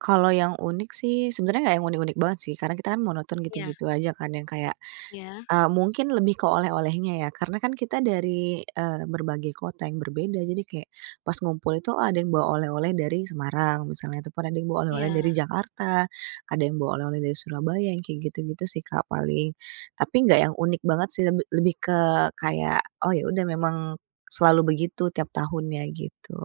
Kalau yang unik sih, sebenarnya enggak yang unik-unik banget sih, karena kita kan mau monoton Iya. gitu-gitu aja, kan yang kayak, Iya. eee, mungkin lebih ke oleh-olehnya ya, karena kan kita dari, eee, berbagai kota yang berbeda. Jadi kayak pas ngumpul itu, ada yang bawa oleh-oleh dari Semarang misalnya, ataupun ada yang bawa oleh-oleh dari Iya. Jakarta, ada yang bawa oleh-oleh dari Surabaya, yang kayak gitu-gitu sih, Kak, paling. Tapi enggak yang unik banget sih, lebih lebih ke kayak, oh ya udah memang selalu begitu tiap tahunnya gitu.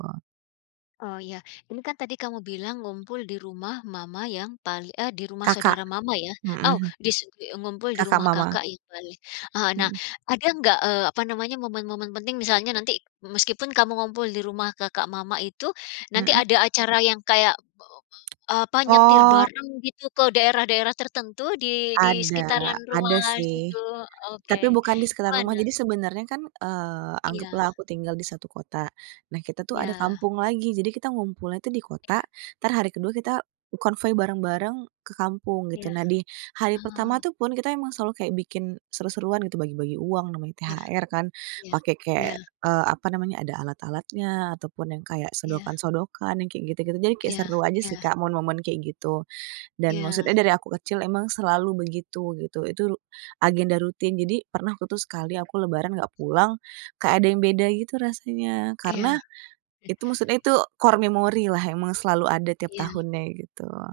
Oh ya, ini kan tadi kamu bilang ngumpul di rumah mama yang paling eh, di rumah Kakak. saudara mama ya. Oh, heeh. dis [unintelligible] ngumpul di Kakak rumah mama. kakak. [unintelligible] Eee, nah, Mhm. ada enggak, eee, apa namanya, momen-momen penting, misalnya nanti, meskipun kamu ngumpul di rumah kakak mama itu, nanti Mhm ada acara yang kayak, eee, apa, nyetir Oh. bareng gitu, ke daerah-daerah tertentu di di Ada, sekitaran ada rumah sih, situ ok, tapi bukan di sekitar rumah. mana? Jadi sebenarnya, eee, kan Iya. anggaplah aku tinggal di satu kota. Nah, kita tuh ada Iya. kampung lagi. Jadi kita ngumpulnya tuh di kota, Iya. entar hari ke-2 kita konvoi bareng-bareng ke kampung Iya. gitu. Nah, di hari pertama Oh. tuh pun, kita emang selalu kayak bikin seru-seruan gitu, bagi-bagi uang namanya Iya, THR, kan iya, pakai iya. kayak, eee, apa namanya, ada alat-alatnya ataupun yang kayak Iya. sodokan-sodokan yang kayak gitu-gitu. Jadi kayak Iya seru aja sih, iya. Kak, momen-momen kayak gitu. Dan maksudnya Iya. dari aku kecil emang selalu begitu gitu. Itu agenda rutin. Jadi pernah aku tuh sekali, aku lebaran enggak pulang, kayak ada yang beda gitu rasanya, Iya. karena I itu maksudnya itu core memori lah, emang selalu ada tiap Iya. tahunnya gitu.